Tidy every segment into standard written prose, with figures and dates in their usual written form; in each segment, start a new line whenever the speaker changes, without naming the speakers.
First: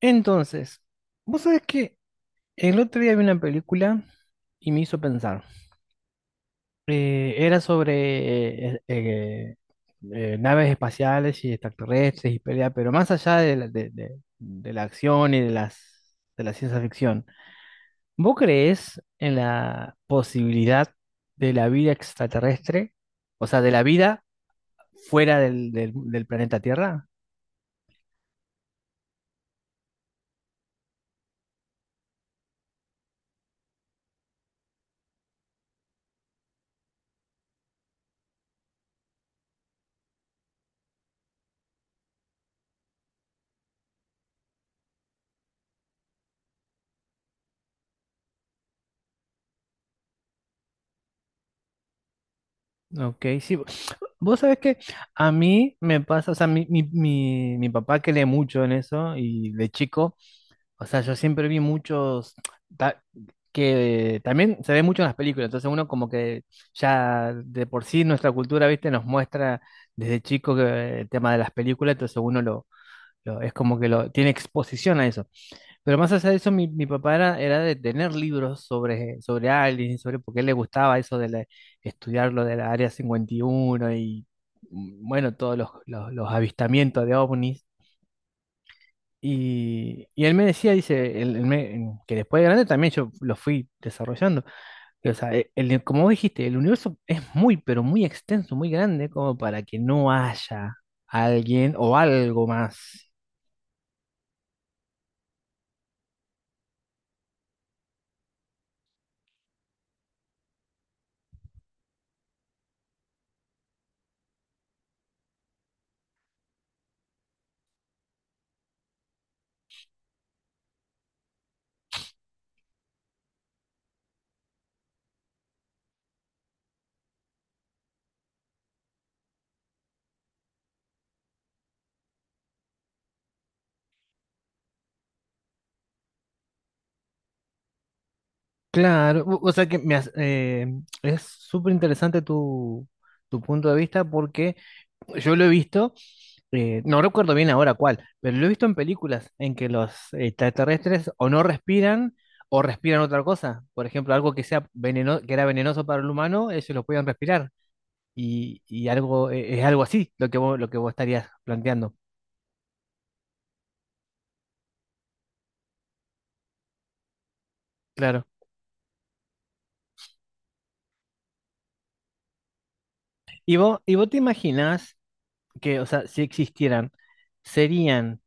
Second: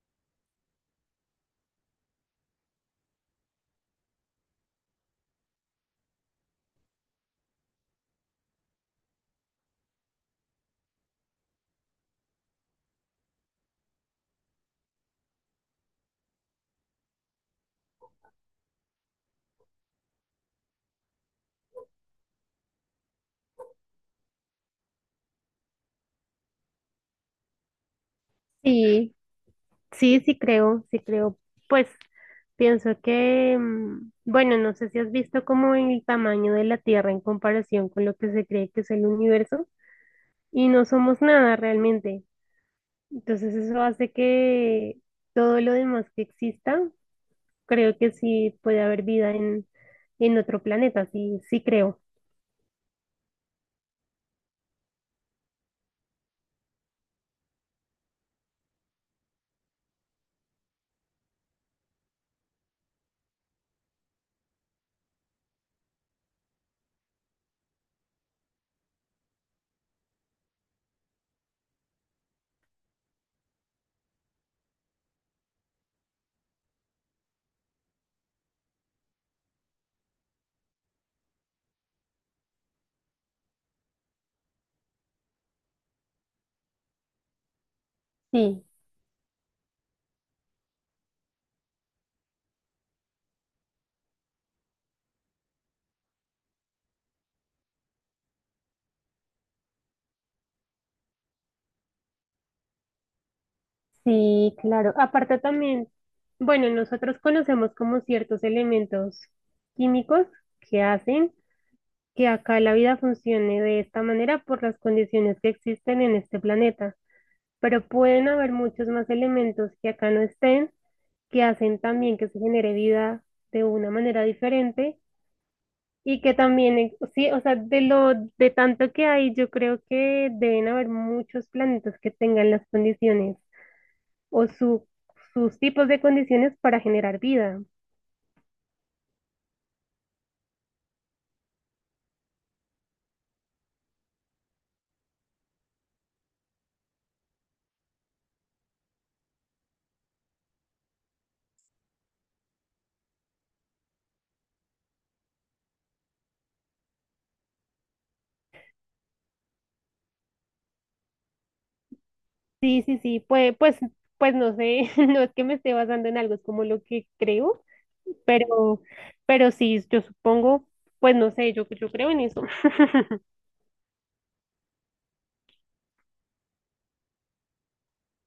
Entonces, vos sabés que el otro día vi una película y me hizo pensar. Era sobre naves espaciales y extraterrestres y pelea, pero más allá de de la acción y de de la ciencia ficción, ¿vos creés en la posibilidad de la vida extraterrestre? O sea, de la vida fuera del planeta Tierra.
Sí, sí, sí creo, sí creo. Pues pienso que, bueno, no sé si has visto como en el tamaño de la Tierra en comparación con lo que se cree que es el universo y no somos nada realmente. Entonces eso hace que todo lo demás que exista, creo que sí puede haber vida en otro planeta, sí, sí creo.
Ok, sí. Vos sabés que a mí me pasa, o sea, mi papá que lee mucho en eso y de chico, o sea, yo siempre vi muchos ta- que también se ve mucho en las películas, entonces uno como que ya de por sí nuestra cultura, viste, nos muestra desde chico que el tema de las películas, entonces uno es como que lo tiene exposición a eso. Pero más allá de eso, mi papá era de tener libros sobre aliens y sobre por qué le gustaba eso de estudiar lo de la Área 51 y uno y, bueno, todos los avistamientos de ovnis.
Sí,
Y él me decía, dice, que después de grande también yo lo fui desarrollando. Que, o sea, el, como vos dijiste, el universo es muy, pero muy extenso, muy grande, como para que no haya alguien o algo más.
sí, claro. Aparte también, bueno, nosotros conocemos como ciertos elementos químicos que hacen que acá la vida funcione de esta manera por las condiciones que existen en este planeta, pero pueden haber muchos más elementos que acá no estén, que hacen también que se genere vida de una manera diferente y que también, sí, o sea, de lo de tanto que hay, yo creo que deben haber muchos planetas que tengan las condiciones o sus tipos de condiciones para generar vida.
Claro, o sea que es súper interesante tu punto de vista porque yo lo he visto, no recuerdo bien ahora cuál, pero lo he visto en películas en que los extraterrestres o no respiran o respiran otra cosa. Por ejemplo, algo que sea veneno, que era venenoso para el humano, ellos lo podían respirar. Y algo, es algo así lo que vos estarías planteando.
Sí, sí, sí, pues no sé, no es que me esté basando en algo, es como lo que creo.
Claro.
Pero, pero sí, yo supongo, pues no sé, yo creo en eso.
¿Y vos te imaginás que, o sea, si existieran, serían?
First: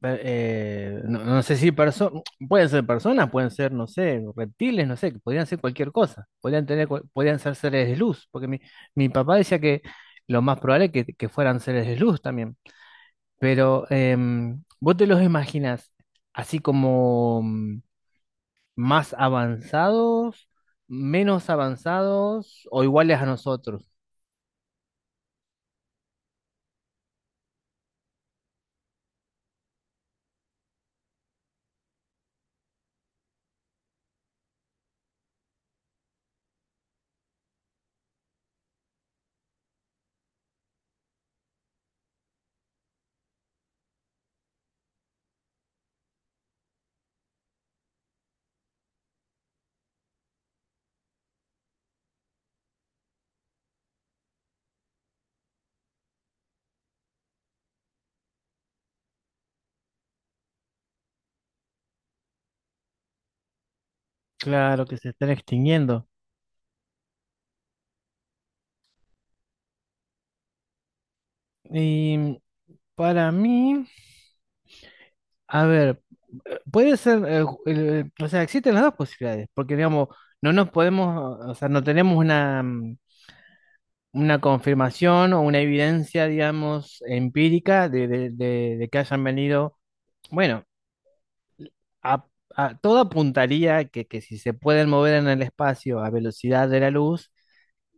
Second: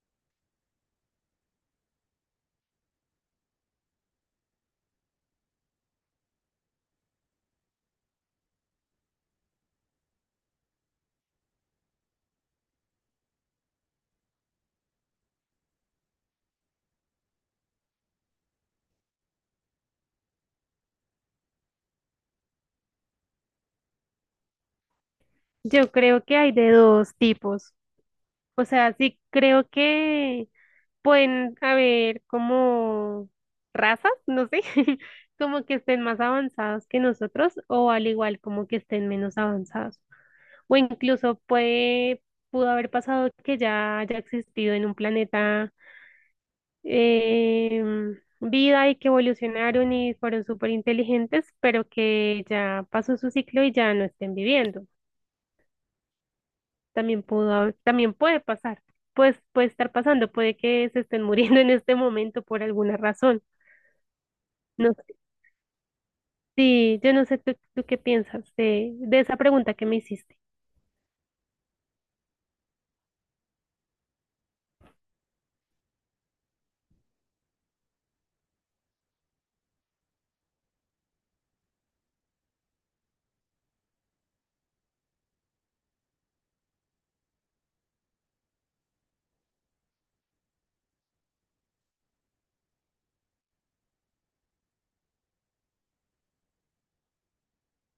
No, no sé si pueden ser personas, pueden ser, no sé, reptiles, no sé, que podrían ser cualquier cosa, podrían tener, podrían ser seres de luz, porque mi papá decía que lo más probable es que fueran seres de luz también, pero ¿vos te los imaginas así como más avanzados, menos avanzados o iguales a nosotros?
Yo creo que hay de dos tipos. O sea, sí creo que pueden haber como razas, no sé, como que estén más avanzados que nosotros o al igual como que estén menos avanzados. O incluso puede, pudo haber pasado que ya haya existido en un planeta vida y que evolucionaron y fueron súper inteligentes, pero que ya pasó su ciclo y ya no estén viviendo. También también puede pasar, pues puede estar pasando, puede que se estén muriendo en este momento por alguna razón.
Claro
No
que se
sé.
están extinguiendo.
Sí, yo no sé, tú qué piensas de esa pregunta que me hiciste.
Y para mí. A ver, puede ser, o sea, existen las dos posibilidades, porque digamos, no nos podemos, o sea, no tenemos una confirmación o una evidencia, digamos, empírica de que hayan venido. Bueno, a, todo apuntaría que si se pueden mover en el espacio a velocidad de la luz,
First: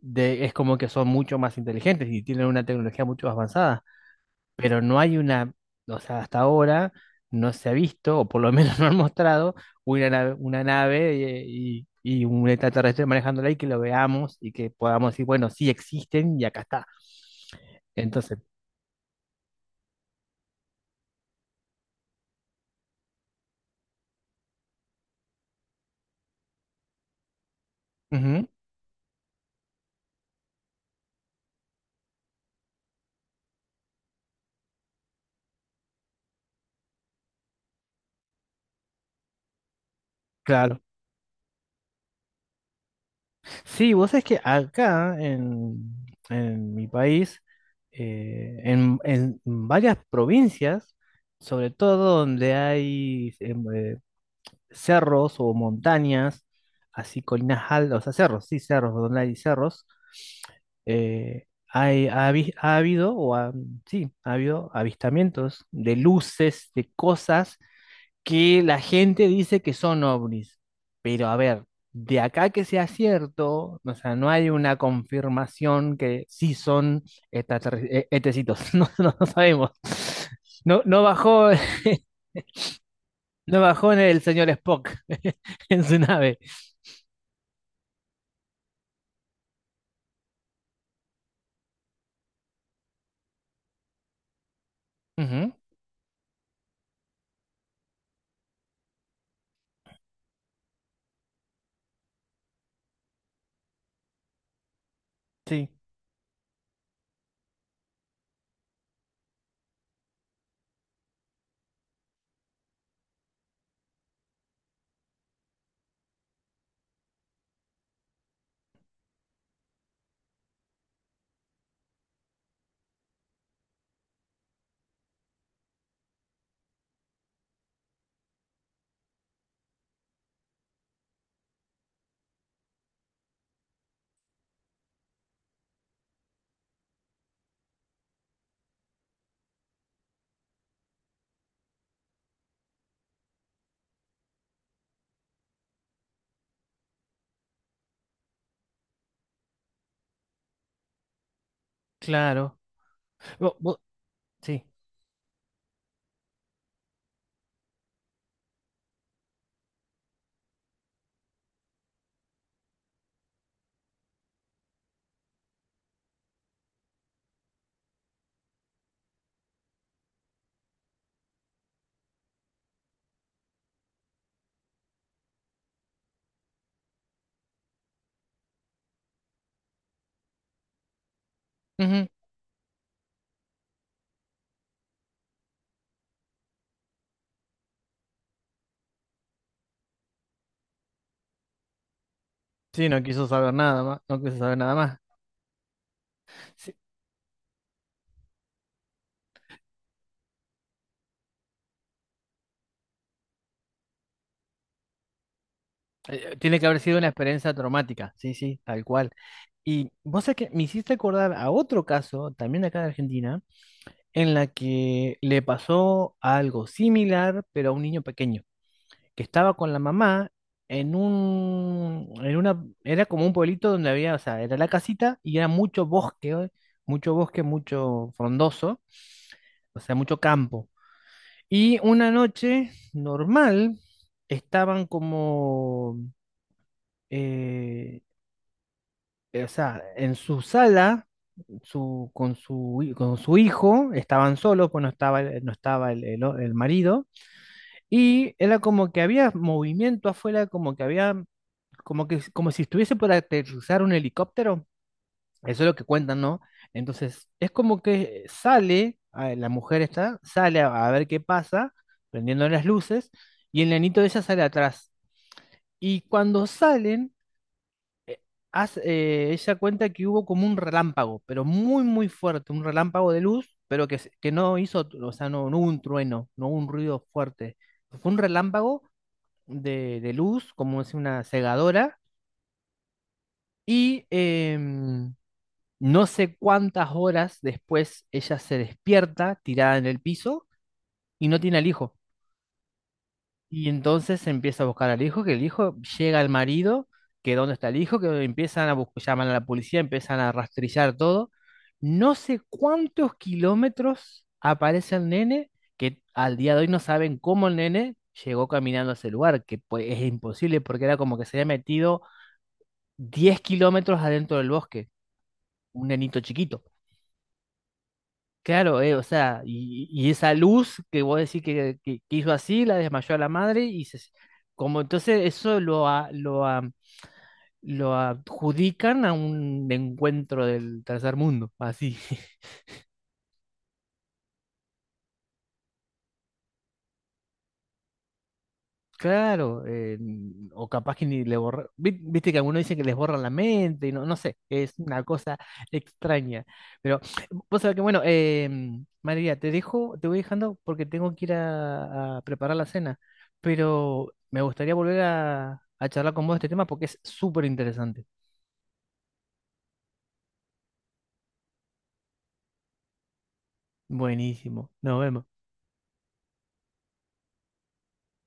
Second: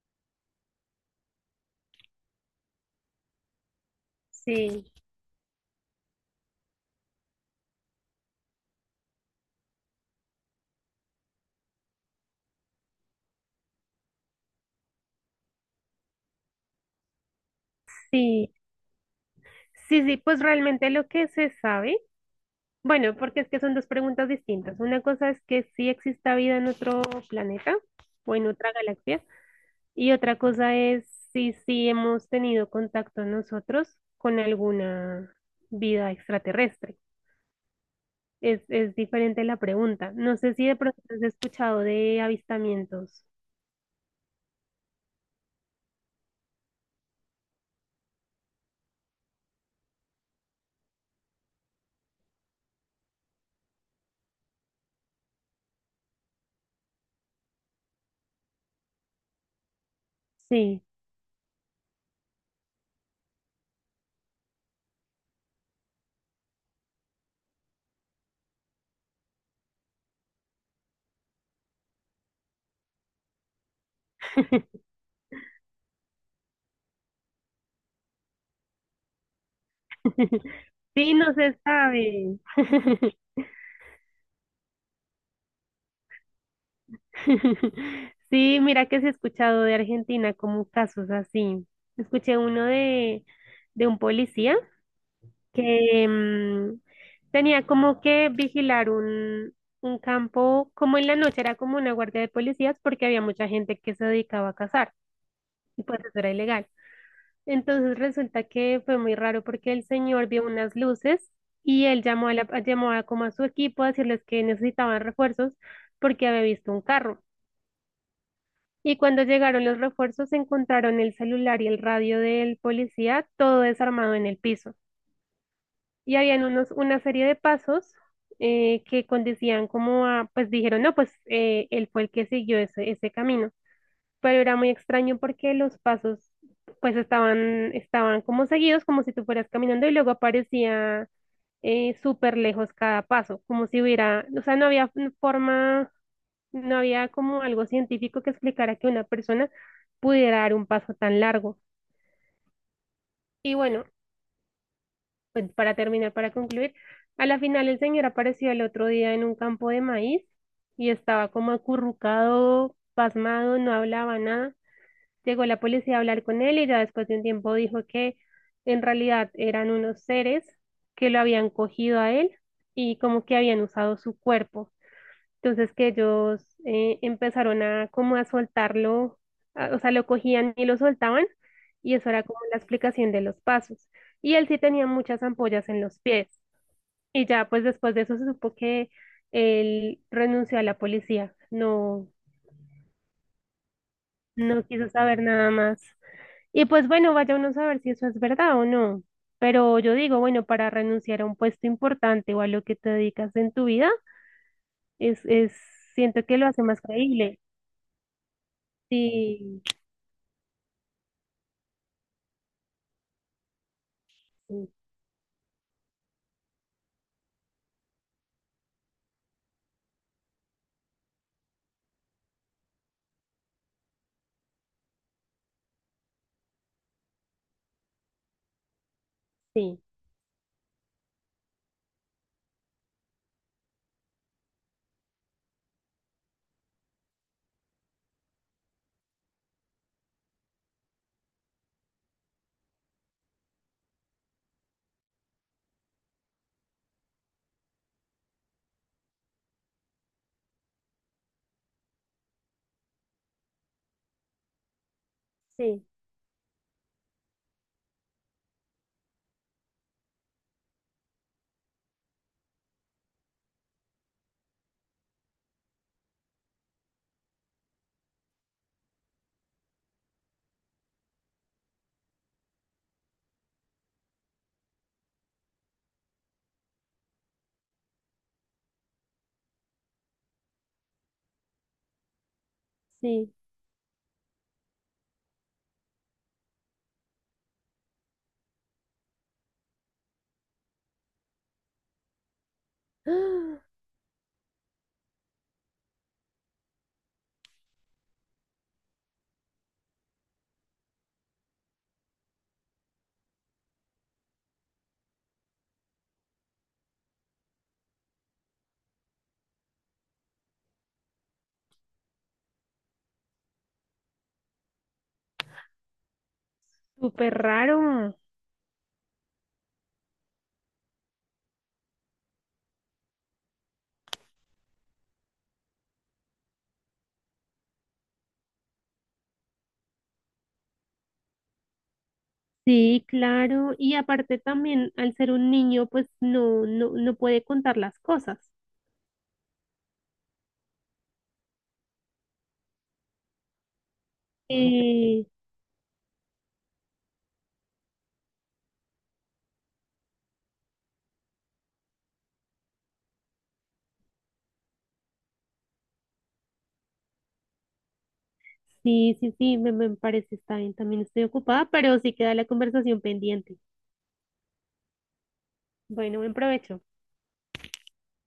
es como que son mucho más inteligentes y tienen una tecnología mucho más avanzada. Pero
Sí,
no hay una, o sea, hasta ahora no se ha visto, o por lo menos no han mostrado, una nave y un extraterrestre manejándola y que lo veamos y que podamos decir, bueno, sí existen y acá está. Entonces,
sí, sí, sí, pues realmente lo que se sabe. Bueno, porque es que son dos preguntas distintas. Una cosa es que sí exista vida en otro planeta o en
ujú,
otra galaxia, y otra cosa es si sí hemos tenido contacto nosotros con alguna vida extraterrestre. Es diferente la pregunta. No sé si de
claro.
pronto has escuchado de avistamientos.
Sí, vos sabés que acá en, mi país, en varias provincias, sobre todo donde hay cerros o montañas, así colinas altas, o sea, cerros, sí, cerros, donde hay cerros.
Sí,
Ha habido, sí, ha habido avistamientos de luces, de cosas que la gente dice que son ovnis. Pero a ver, de acá que sea cierto, o sea, no hay una confirmación que sí son etecitos, no, no, no sabemos. No, no
sí, no
bajó.
se sabe.
No bajó en el señor Spock en su nave.
Sí, mira que se ha escuchado de Argentina como casos así. Escuché uno de un policía
Ujú.
que tenía como que vigilar un campo, como en la noche era como una guardia de policías porque había mucha gente que se dedicaba a cazar
Sí,
y pues eso era ilegal. Entonces resulta que fue muy raro porque el señor vio unas luces y él llamó a como a su equipo a decirles que necesitaban refuerzos porque había visto un carro. Y cuando llegaron los refuerzos, encontraron el celular y el radio del policía, todo desarmado en el piso. Y habían unos, una serie de pasos que conducían como a, pues dijeron, no, pues él fue el que siguió ese camino. Pero era muy extraño porque los pasos, pues estaban, estaban como seguidos, como si tú fueras caminando y luego aparecía súper lejos cada paso, como si hubiera, o sea, no había forma, no había como algo científico que explicara que una persona pudiera dar un paso tan largo.
claro.
Y
Bo- bo-
bueno,
sí.
pues para terminar, para concluir, a la final el señor apareció el otro día en un campo de maíz y estaba como acurrucado, pasmado, no hablaba nada. Llegó la policía a hablar con él y ya después de un tiempo dijo que en realidad eran unos seres que lo habían cogido a él y como que habían usado su cuerpo. Entonces que ellos empezaron a como a soltarlo, o sea, lo cogían y lo soltaban y
Ujú.
eso era como la explicación de los pasos. Y él sí tenía muchas ampollas en los pies y ya pues después de eso se supo que él renunció a la policía, no,
Sí, no quiso saber nada más. No quiso saber
no
nada
quiso
más.
saber nada más. Y
Sí,
pues bueno, vaya uno a saber si eso es verdad o no. Pero yo digo, bueno, para renunciar a un puesto importante o a lo que te dedicas en tu vida, es, siento que lo
tiene
hace
que haber
más
sido una
creíble.
experiencia traumática. Sí, sí, tal cual.
Sí.
Y vos sabés que me hiciste acordar a otro caso, también de acá de Argentina, en la que le pasó algo similar, pero a un niño pequeño. Que estaba con la mamá en un, en una, era como un pueblito donde había, o sea, era la casita y era mucho bosque, ¿eh? Mucho bosque, mucho frondoso, o
Sí,
sea, mucho campo. Y una noche normal estaban como, eh, o sea, en su sala. Su, con su, hi- Con su hijo, estaban solos, pues no estaba, no estaba el marido, y era como que había movimiento afuera, como que había como que, como si estuviese por aterrizar un helicóptero. Eso es lo
sí,
que cuentan, ¿no? Entonces, es como que sale, la mujer sale a ver qué pasa, prendiendo las luces, y el nenito de ella sale atrás. Y cuando salen, ella cuenta que hubo como un relámpago, pero muy, muy fuerte, un relámpago de luz, pero que, que no hizo, o sea, no hubo un trueno, no hubo un ruido fuerte. Fue un relámpago de, luz, como es una cegadora,
sí.
y... em, no sé cuántas horas después ella se despierta tirada en el piso y no tiene al hijo.
¡Ah!
Y entonces empieza a buscar al hijo, que el hijo llega al marido, que dónde está el hijo, que empiezan a buscar, llaman a la policía, empiezan a rastrillar todo. No sé cuántos kilómetros aparece el nene, que al día de hoy no saben cómo el nene llegó caminando a ese lugar, que pues, es imposible porque era como que se había metido 10 kilómetros adentro del bosque, un nenito chiquito.
Súper raro.
Claro, o sea, y esa luz que vos decís que hizo así, la desmayó a la madre y como entonces eso lo adjudican a un encuentro del tercer mundo, así.
Sí, claro. Y aparte también, al ser un niño, pues no, no, no puede contar las cosas.
Claro, o capaz que ni le borra. Viste que algunos dicen que les borran la mente, y no sé, es una
Eh,
cosa extraña. Pero vos sabés que, bueno, María, te dejo, te voy dejando porque tengo que ir a preparar la cena. Pero me gustaría volver a charlar con vos de este tema porque es súper interesante.
sí, sí, sí, me parece está bien. También estoy ocupada, pero sí queda la conversación pendiente.
Buenísimo, nos vemos.
Bueno, buen provecho.